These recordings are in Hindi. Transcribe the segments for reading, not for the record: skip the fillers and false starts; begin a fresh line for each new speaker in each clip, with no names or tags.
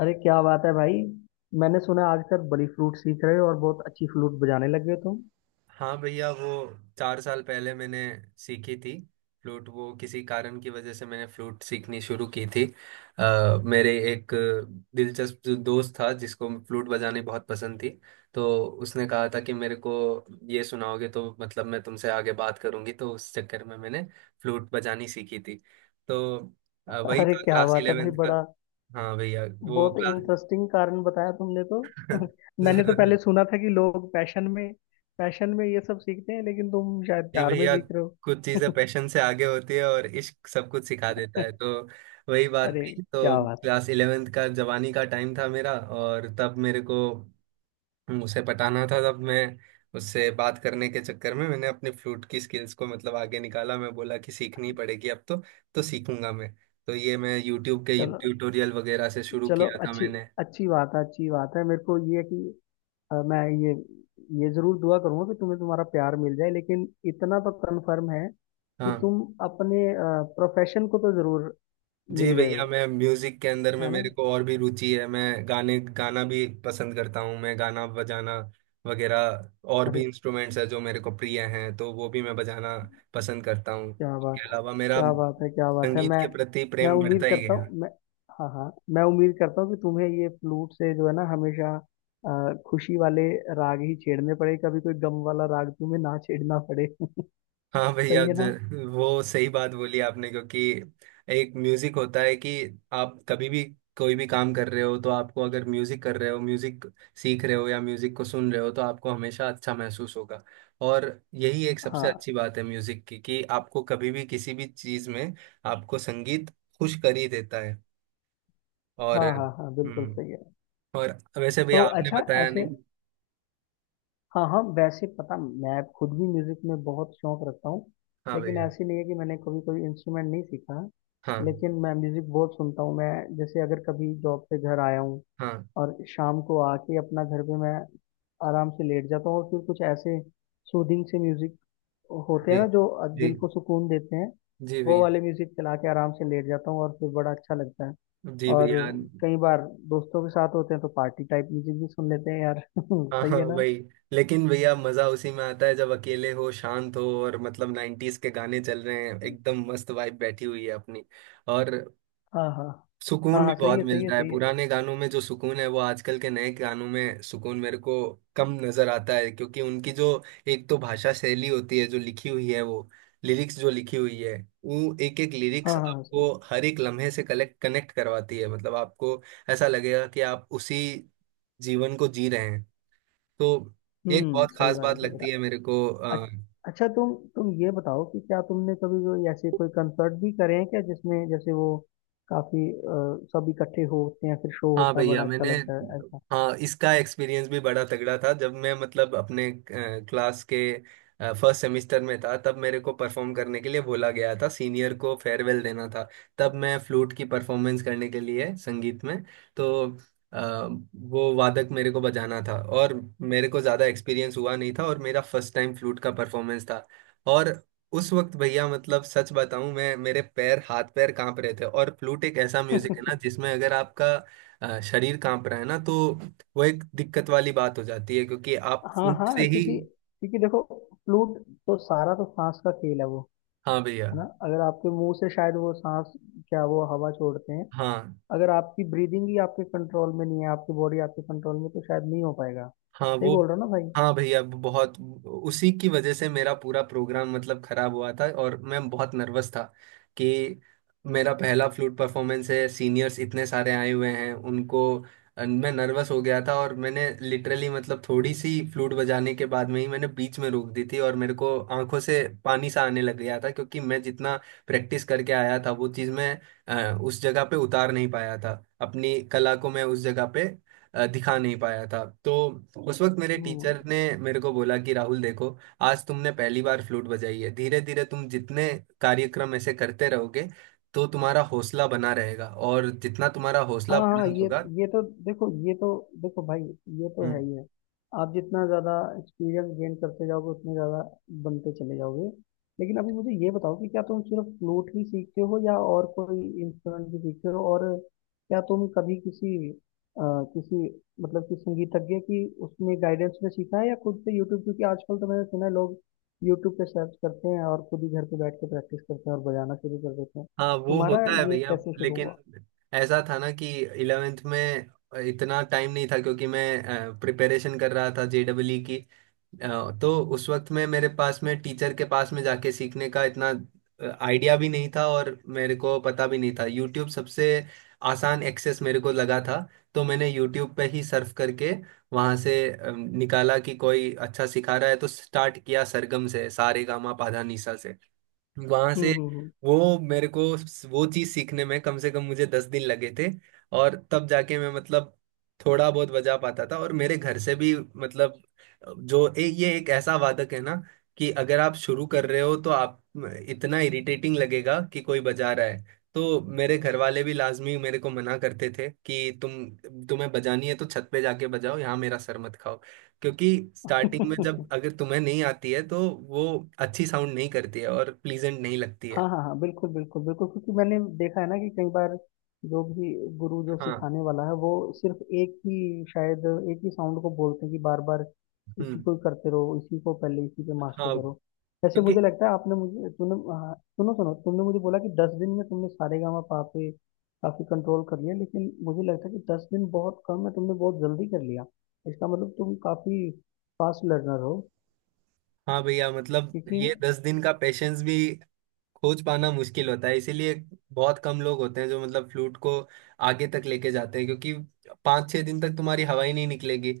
अरे क्या बात है भाई। मैंने सुना है आजकल बड़ी फ्लूट सीख रहे हो और बहुत अच्छी फ्लूट बजाने लगे हो तुम।
हाँ भैया वो 4 साल पहले मैंने सीखी थी फ्लूट। वो किसी कारण की वजह से मैंने फ्लूट सीखनी शुरू की थी। मेरे एक दिलचस्प जो दोस्त था जिसको फ्लूट बजानी बहुत पसंद थी। तो उसने कहा था कि मेरे को ये सुनाओगे तो मतलब मैं तुमसे आगे बात करूंगी, तो उस चक्कर में मैंने फ्लूट बजानी सीखी थी। तो वही
अरे
था
क्या
क्लास
बात है भाई,
इलेवेंथ का।
बड़ा
हाँ भैया वो
बहुत
क्लास
इंटरेस्टिंग कारण बताया तुमने तो। मैंने तो पहले
जरूर।
सुना था कि लोग पैशन में ये सब सीखते हैं, लेकिन तुम शायद
जी
प्यार में
भैया,
सीख रहे हो।
कुछ चीजें पैशन से आगे होती है और इश्क सब कुछ सिखा देता है। तो वही बात
अरे
थी, तो
क्या बात है।
क्लास इलेवेंथ का जवानी का टाइम था मेरा। और तब मेरे को उसे पटाना था, तब मैं उससे बात करने के चक्कर में मैंने अपने फ्लूट की स्किल्स को मतलब आगे निकाला। मैं बोला कि सीखनी पड़ेगी अब तो सीखूंगा मैं। तो ये मैं यूट्यूब के
चलो
ट्यूटोरियल वगैरह से शुरू
चलो,
किया था
अच्छी
मैंने।
अच्छी बात है, अच्छी बात है। मेरे को ये है कि मैं ये जरूर दुआ करूंगा कि तुम्हें तुम्हारा प्यार मिल जाए, लेकिन इतना तो कंफर्म है कि
हाँ।
तुम अपने प्रोफेशन को तो जरूर मिल
जी
गए
भैया,
हो,
मैं म्यूजिक के अंदर में
है ना।
मेरे को और भी रुचि है। मैं गाने गाना भी पसंद करता हूँ। मैं गाना बजाना वगैरह और भी
अरे
इंस्ट्रूमेंट्स है जो मेरे को प्रिय हैं, तो वो भी मैं बजाना पसंद करता हूँ।
क्या बात
इसके
है,
अलावा मेरा
क्या बात है, क्या बात है।
संगीत
मैं
के प्रति
मैं
प्रेम
उम्मीद
बढ़ता ही
करता
गया।
हूँ, मैं हाँ हाँ मैं उम्मीद करता हूँ कि तुम्हें ये फ्लूट से जो है ना हमेशा खुशी वाले राग ही छेड़ने पड़े, कभी कोई गम वाला राग तुम्हें ना छेड़ना पड़े।
हाँ भैया,
सही है ना।
वो सही बात बोली आपने। क्योंकि एक म्यूजिक होता है कि आप कभी भी कोई भी काम कर रहे हो तो आपको, अगर म्यूजिक कर रहे हो, म्यूजिक सीख रहे हो या म्यूजिक को सुन रहे हो, तो आपको हमेशा अच्छा महसूस होगा। और यही एक सबसे
हाँ
अच्छी बात है म्यूजिक की कि आपको कभी भी किसी भी चीज में, आपको संगीत खुश कर ही देता है। और
हाँ हाँ हाँ, बिल्कुल
हम्म।
सही है।
और वैसे
तो
भैया आपने
अच्छा,
बताया
ऐसे
नहीं।
हाँ हाँ, वैसे पता मैं खुद भी म्यूजिक में बहुत शौक रखता हूँ,
हाँ
लेकिन
भैया।
ऐसे नहीं है कि मैंने कभी कोई इंस्ट्रूमेंट नहीं सीखा है।
हाँ
लेकिन मैं म्यूजिक बहुत सुनता हूँ। मैं जैसे अगर कभी जॉब से घर आया हूँ
हाँ।
और शाम को आके अपना घर पे मैं आराम से लेट जाता हूँ और फिर कुछ ऐसे सूदिंग से म्यूजिक होते
जी।
हैं ना जो
जी।
दिल को सुकून देते हैं।
जी
वो
भैया।
वाले म्यूजिक चला के आराम से लेट जाता हूँ और फिर बड़ा अच्छा लगता है।
जी
और
भैया।
कई बार दोस्तों के साथ होते हैं तो पार्टी टाइप म्यूजिक भी सुन लेते हैं यार।
हाँ
सही
हाँ,
है ना।
वही। लेकिन भैया मजा उसी में आता है जब अकेले हो, शांत हो, और मतलब नाइन्टीज के गाने चल रहे हैं, एकदम मस्त वाइब बैठी हुई है अपनी। और
हाँ हाँ हाँ
सुकून भी
हाँ, सही
बहुत
है, सही है,
मिलता है,
सही है।
पुराने गानों में जो सुकून है वो आजकल के नए गानों में सुकून मेरे को कम नजर आता है। क्योंकि उनकी जो एक तो भाषा शैली होती है जो लिखी हुई है, वो लिरिक्स जो लिखी हुई है, वो एक एक
हाँ
लिरिक्स
हाँ हाँ, सही
आपको
है।
हर एक लम्हे से कलेक्ट कनेक्ट करवाती है। मतलब आपको ऐसा लगेगा कि आप उसी जीवन को जी रहे हैं। तो ये एक
हम्म,
बहुत
सही
खास
बात है,
बात
सही बात
लगती है मेरे को
है। अच्छा, तुम ये बताओ कि क्या तुमने कभी कोई ऐसे कोई कंसर्ट भी करे हैं क्या, जिसमें जैसे वो काफी सब इकट्ठे होते हैं फिर शो
हाँ
होता है, बड़ा
भैया
अच्छा
मैंने।
लगता है ऐसा।
हाँ, इसका एक्सपीरियंस भी बड़ा तगड़ा था जब मैं मतलब अपने क्लास के फर्स्ट सेमेस्टर में था। तब मेरे को परफॉर्म करने के लिए बोला गया था, सीनियर को फेयरवेल देना था। तब मैं फ्लूट की परफॉर्मेंस करने के लिए संगीत में, तो अ, वो वादक मेरे को बजाना था। और मेरे को ज़्यादा एक्सपीरियंस हुआ नहीं था, और मेरा फर्स्ट टाइम फ्लूट का परफॉर्मेंस था। और उस वक्त भैया मतलब सच बताऊं, मैं, मेरे पैर हाथ पैर कांप रहे थे। और फ्लूट एक ऐसा म्यूजिक है ना जिसमें अगर आपका शरीर कांप रहा है ना, तो वो एक दिक्कत वाली बात हो जाती है क्योंकि आप
हाँ
फूंक
हाँ,
से ही।
क्योंकि क्योंकि देखो फ्लूट तो सारा तो सांस का खेल है वो,
हाँ भैया।
है ना। अगर आपके मुंह से शायद वो सांस, क्या, वो हवा छोड़ते हैं।
हाँ
अगर आपकी ब्रीदिंग ही आपके कंट्रोल में नहीं है, आपकी बॉडी आपके कंट्रोल में, तो शायद नहीं हो पाएगा।
हाँ
सही
वो।
बोल रहा हूँ ना भाई।
हाँ भैया, वो बहुत, उसी की वजह से मेरा पूरा प्रोग्राम मतलब खराब हुआ था। और मैं बहुत नर्वस था कि मेरा पहला फ्लूट परफॉर्मेंस है, सीनियर्स इतने सारे आए हुए हैं उनको। मैं नर्वस हो गया था, और मैंने लिटरली मतलब थोड़ी सी फ्लूट बजाने के बाद में ही मैंने बीच में रोक दी थी। और मेरे को आंखों से पानी सा आने लग गया था क्योंकि मैं जितना प्रैक्टिस करके आया था वो चीज़ मैं उस जगह पे उतार नहीं पाया था। अपनी कला को मैं उस जगह पे दिखा नहीं पाया था। तो उस वक्त मेरे
हम्म।
टीचर ने मेरे को बोला कि राहुल देखो, आज तुमने पहली बार फ्लूट बजाई है, धीरे धीरे तुम जितने कार्यक्रम ऐसे करते रहोगे तो तुम्हारा हौसला बना रहेगा, और जितना तुम्हारा
हाँ
हौसला
हाँ,
बुलंद
ये
होगा।
ये तो देखो, ये तो देखो भाई, ये तो है
हम्म।
ही है। आप जितना ज़्यादा एक्सपीरियंस गेन करते जाओगे उतने ज़्यादा बनते चले जाओगे। लेकिन अभी मुझे ये बताओ कि क्या तुम सिर्फ फ्लूट ही सीखते हो या और कोई इंस्ट्रूमेंट भी सीखते हो, और क्या तुम कभी किसी मतलब कि संगीतज्ञ की उसमें गाइडेंस में सीखा है या खुद से यूट्यूब, क्योंकि आजकल तो मैंने सुना है लोग यूट्यूब पे सर्च करते हैं और खुद ही घर पे बैठ के प्रैक्टिस करते हैं और बजाना शुरू कर देते हैं।
हाँ, वो
तुम्हारा
होता है
ये
भैया।
कैसे शुरू
लेकिन
हुआ?
ऐसा था ना कि इलेवेंथ में इतना टाइम नहीं था क्योंकि मैं प्रिपरेशन कर रहा था जेडब्ल्यू की। तो उस वक्त में मेरे पास में टीचर के पास में जाके सीखने का इतना आइडिया भी नहीं था। और मेरे को पता भी नहीं था, यूट्यूब सबसे आसान एक्सेस मेरे को लगा था। तो मैंने यूट्यूब पे ही सर्फ करके वहाँ से निकाला कि कोई अच्छा सिखा रहा है, तो स्टार्ट किया सरगम से सारेगामा पाधानीसा। वहां से
हम्म।
वो मेरे को, वो चीज सीखने में कम से कम मुझे 10 दिन लगे थे। और तब जाके मैं मतलब थोड़ा बहुत बजा पाता था। और मेरे घर से भी मतलब, जो ये एक ऐसा वादक है ना कि अगर आप शुरू कर रहे हो तो आप, इतना इरिटेटिंग लगेगा कि कोई बजा रहा है। तो मेरे घर वाले भी लाजमी मेरे को मना करते थे कि तुम, तुम्हें बजानी है तो छत पे जाके बजाओ, यहाँ मेरा सर मत खाओ। क्योंकि स्टार्टिंग में
हाँ
जब अगर तुम्हें नहीं आती है तो वो अच्छी साउंड नहीं करती है, और प्लीजेंट नहीं लगती है।
हाँ हाँ, बिल्कुल बिल्कुल बिल्कुल, क्योंकि मैंने देखा है ना कि कई बार जो भी गुरु जो
हाँ।
सिखाने वाला है वो सिर्फ एक ही, शायद एक ही साउंड को बोलते हैं कि बार बार इसी
हम्म।
को ही करते रहो, इसी को पहले, इसी पे मास्टर
हाँ,
करो। ऐसे
क्योंकि
मुझे लगता है, आपने मुझे तुमने, हाँ, सुनो सुनो, तुमने मुझे बोला कि 10 दिन में तुमने सारेगामा पा पे काफी कंट्रोल कर लिया, लेकिन मुझे लगता है कि 10 दिन बहुत कम है, तुमने बहुत जल्दी कर लिया। इसका मतलब तुम काफी फास्ट लर्नर हो,
हाँ भैया मतलब
क्योंकि
ये 10 दिन का पेशेंस भी खोज पाना मुश्किल होता है। इसीलिए बहुत कम लोग होते हैं जो मतलब फ्लूट को आगे तक लेके जाते हैं। क्योंकि 5-6 दिन तक तुम्हारी हवा ही नहीं निकलेगी,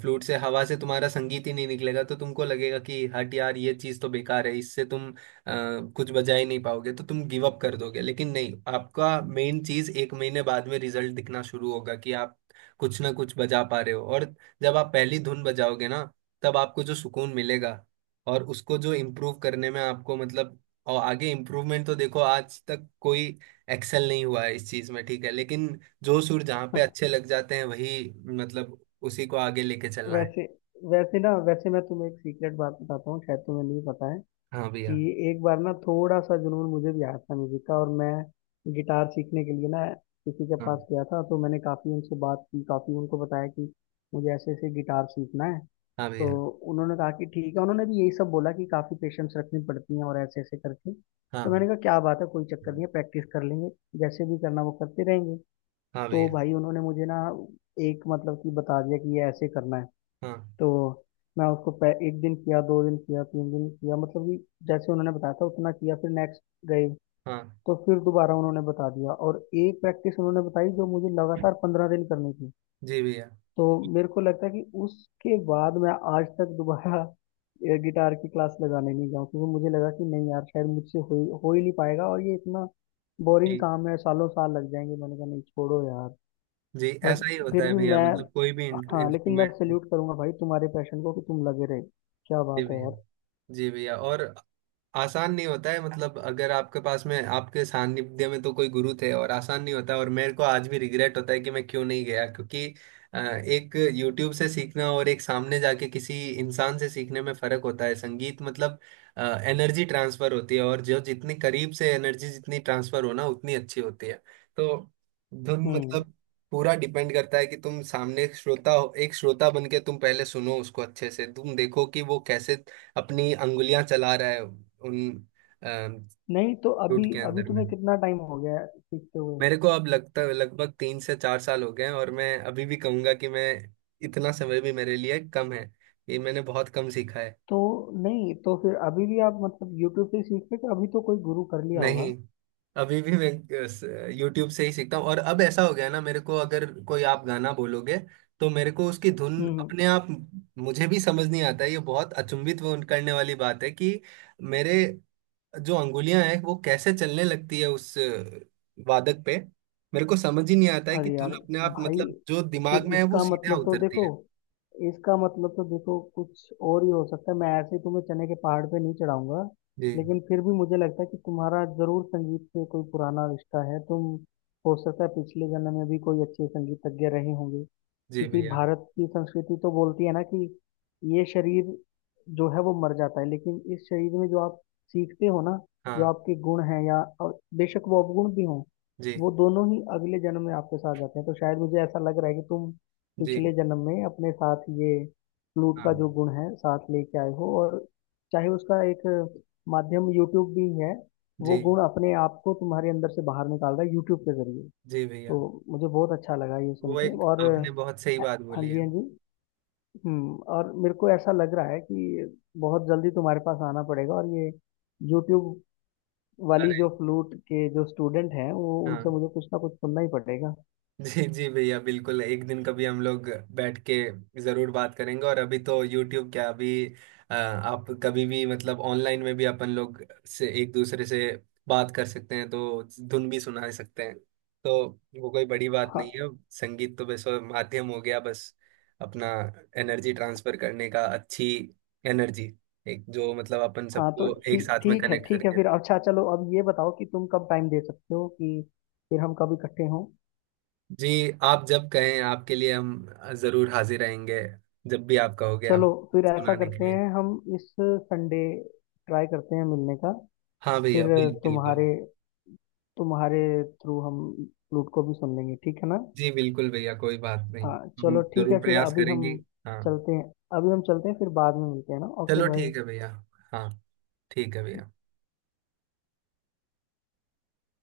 फ्लूट से हवा से तुम्हारा संगीत ही नहीं निकलेगा। तो तुमको लगेगा कि हट यार ये चीज़ तो बेकार है, इससे तुम कुछ बजा ही नहीं पाओगे, तो तुम गिव अप कर दोगे। लेकिन नहीं, आपका मेन चीज़ एक महीने बाद में रिजल्ट दिखना शुरू होगा कि आप कुछ ना कुछ बजा पा रहे हो। और जब आप पहली धुन बजाओगे ना, तब आपको जो सुकून मिलेगा और उसको जो इम्प्रूव करने में आपको मतलब और आगे इम्प्रूवमेंट, तो देखो आज तक कोई एक्सेल नहीं हुआ है इस चीज में, ठीक है। लेकिन जो सुर जहाँ पे अच्छे लग जाते हैं, वही मतलब उसी को आगे लेके चलना है।
वैसे वैसे ना वैसे मैं तुम्हें एक सीक्रेट बात बताता हूँ, शायद तुम्हें नहीं पता है
हाँ भैया।
कि एक बार ना थोड़ा सा जुनून मुझे भी आया था म्यूजिक का, और मैं गिटार सीखने के लिए ना किसी के
हाँ
पास गया था। तो मैंने काफ़ी उनसे बात की, काफ़ी उनको बताया कि मुझे ऐसे ऐसे गिटार सीखना है।
हाँ
तो
भैया।
उन्होंने कहा कि ठीक है, उन्होंने भी यही सब बोला कि काफ़ी पेशेंस रखनी पड़ती है और ऐसे ऐसे करके। तो मैंने
हाँ
कहा क्या बात है, कोई चक्कर नहीं है, प्रैक्टिस कर लेंगे, जैसे भी करना वो करते रहेंगे।
हाँ
तो
भैया।
भाई उन्होंने मुझे ना एक मतलब कि बता दिया कि ये ऐसे करना है।
हाँ
तो मैं उसको एक दिन किया, 2 दिन किया, 3 दिन किया, मतलब कि जैसे उन्होंने बताया था उतना किया। फिर नेक्स्ट गए।
हाँ
तो फिर दोबारा उन्होंने बता दिया, और एक प्रैक्टिस उन्होंने बताई जो मुझे लगातार 15 दिन करनी थी।
जी भैया।
तो मेरे को लगता है कि उसके बाद मैं आज तक दोबारा गिटार की क्लास लगाने नहीं जाऊँ, क्योंकि मुझे लगा कि नहीं यार, शायद मुझसे हो ही नहीं पाएगा और ये इतना बोरिंग
जी।
काम है, सालों साल लग जाएंगे। मैंने कहा नहीं छोड़ो यार।
जी,
बट
ऐसा ही होता
फिर
है
भी
भैया
मैं
मतलब कोई भी
हाँ, लेकिन मैं
इंस्ट्रूमेंट।
सैल्यूट करूंगा भाई तुम्हारे पैशन को कि तुम लगे रहे। क्या
जी
बात है
भैया।
यार।
जी भैया, और आसान नहीं होता है। मतलब अगर आपके पास में आपके सानिध्य में तो कोई गुरु थे, और आसान नहीं होता। और मेरे को आज भी रिग्रेट होता है कि मैं क्यों नहीं गया। क्योंकि एक यूट्यूब से सीखना और एक सामने जाके किसी इंसान से सीखने में फर्क होता है। संगीत मतलब एनर्जी ट्रांसफर होती है। और जो जितनी करीब से एनर्जी जितनी ट्रांसफर हो ना उतनी अच्छी होती है। तो धुन
हम्म।
मतलब पूरा डिपेंड करता है कि तुम सामने एक श्रोता हो, एक श्रोता बन के तुम पहले सुनो उसको अच्छे से, तुम देखो कि वो कैसे अपनी अंगुलियां चला रहा है उन फ्रूट
नहीं तो अभी
के
अभी
अंदर में।
तुम्हें कितना टाइम हो गया है सीखते हुए?
मेरे को अब लगता लगभग 3 से 4 साल हो गए हैं, और मैं अभी भी कहूंगा कि मैं, इतना समय भी मेरे लिए कम है। ये मैंने बहुत कम सीखा है।
तो नहीं, तो फिर अभी भी आप मतलब यूट्यूब से सीखते हो कि अभी तो कोई गुरु कर लिया होगा?
नहीं, अभी भी मैं यूट्यूब से ही सीखता हूँ। और अब ऐसा हो गया ना, मेरे को अगर कोई आप गाना बोलोगे तो मेरे को उसकी धुन
हम्म।
अपने आप, मुझे भी समझ नहीं आता है। ये बहुत अचंभित वो करने वाली बात है कि मेरे जो अंगुलियां हैं वो कैसे चलने लगती है उस वादक पे, मेरे को समझ ही नहीं आता है कि
अरे
धुन
यार,
अपने आप
भाई,
मतलब जो दिमाग
फिर
में है वो
इसका
सीधा
मतलब तो
उतरती
देखो,
है।
इसका मतलब तो देखो, कुछ और ही हो सकता है। मैं ऐसे ही तुम्हें चने के पहाड़ पे नहीं चढ़ाऊंगा,
जी।
लेकिन फिर भी मुझे लगता है कि तुम्हारा जरूर संगीत से कोई पुराना रिश्ता है, तुम हो सकता है पिछले जन्म में भी कोई अच्छे संगीतज्ञ रहे होंगे।
जी
क्योंकि
भैया।
भारत की संस्कृति तो बोलती है ना कि ये शरीर जो है वो मर जाता है, लेकिन इस शरीर में जो आप सीखते हो ना, जो
हाँ।
आपके गुण हैं या और बेशक वो अवगुण भी हों,
जी।
वो दोनों ही अगले जन्म में आपके साथ जाते हैं। तो शायद मुझे ऐसा लग रहा है कि तुम
जी।
पिछले जन्म में अपने साथ ये फ्लूट का
हाँ।
जो गुण है साथ लेके आए हो, और चाहे उसका एक माध्यम यूट्यूब भी है,
जी।
वो गुण अपने आप को तुम्हारे अंदर से बाहर निकाल रहा है यूट्यूब के जरिए।
जी भैया,
तो मुझे बहुत अच्छा लगा ये सुन
वो
के।
एक
और
आपने बहुत सही
अ,
बात
हाँ
बोली
जी,
है।
हाँ जी, हम्म। और मेरे को ऐसा लग रहा है कि बहुत जल्दी तुम्हारे पास आना पड़ेगा, और ये यूट्यूब वाली
अरे।
जो फ्लूट के जो स्टूडेंट हैं वो
हाँ।
उनसे मुझे कुछ ना कुछ सुनना ही पड़ेगा।
जी जी भैया, बिल्कुल, एक दिन कभी हम लोग बैठ के जरूर बात करेंगे। और अभी तो यूट्यूब क्या, अभी आप कभी भी मतलब ऑनलाइन में भी अपन लोग से, एक दूसरे से बात कर सकते हैं, तो धुन भी सुना सकते हैं। तो वो कोई बड़ी बात नहीं
हाँ
है। संगीत तो बस वो माध्यम हो गया, बस अपना एनर्जी ट्रांसफर करने का, अच्छी एनर्जी, एक जो मतलब अपन
हाँ, तो
सबको एक
ठीक
साथ में
ठीक है,
कनेक्ट
ठीक है,
करके।
फिर अच्छा, चलो अब ये बताओ कि तुम कब टाइम दे सकते हो, कि फिर हम कब इकट्ठे हों?
जी, आप जब कहें आपके लिए हम जरूर हाजिर रहेंगे। जब भी आप कहोगे हम
चलो फिर ऐसा
सुनाने के
करते
लिए।
हैं, हम इस संडे ट्राई करते हैं मिलने का,
हाँ भैया
फिर
बिल्कुल।
तुम्हारे तुम्हारे थ्रू हम फ्लूट को भी सुन लेंगे, ठीक है ना।
जी बिल्कुल भैया, कोई बात नहीं।
हाँ
हम
चलो ठीक है।
जरूर
फिर
प्रयास
अभी हम
करेंगे। हाँ
चलते हैं, अभी हम चलते हैं, फिर बाद में मिलते हैं ना। ओके
चलो ठीक
भाई।
है भैया। हाँ ठीक है भैया।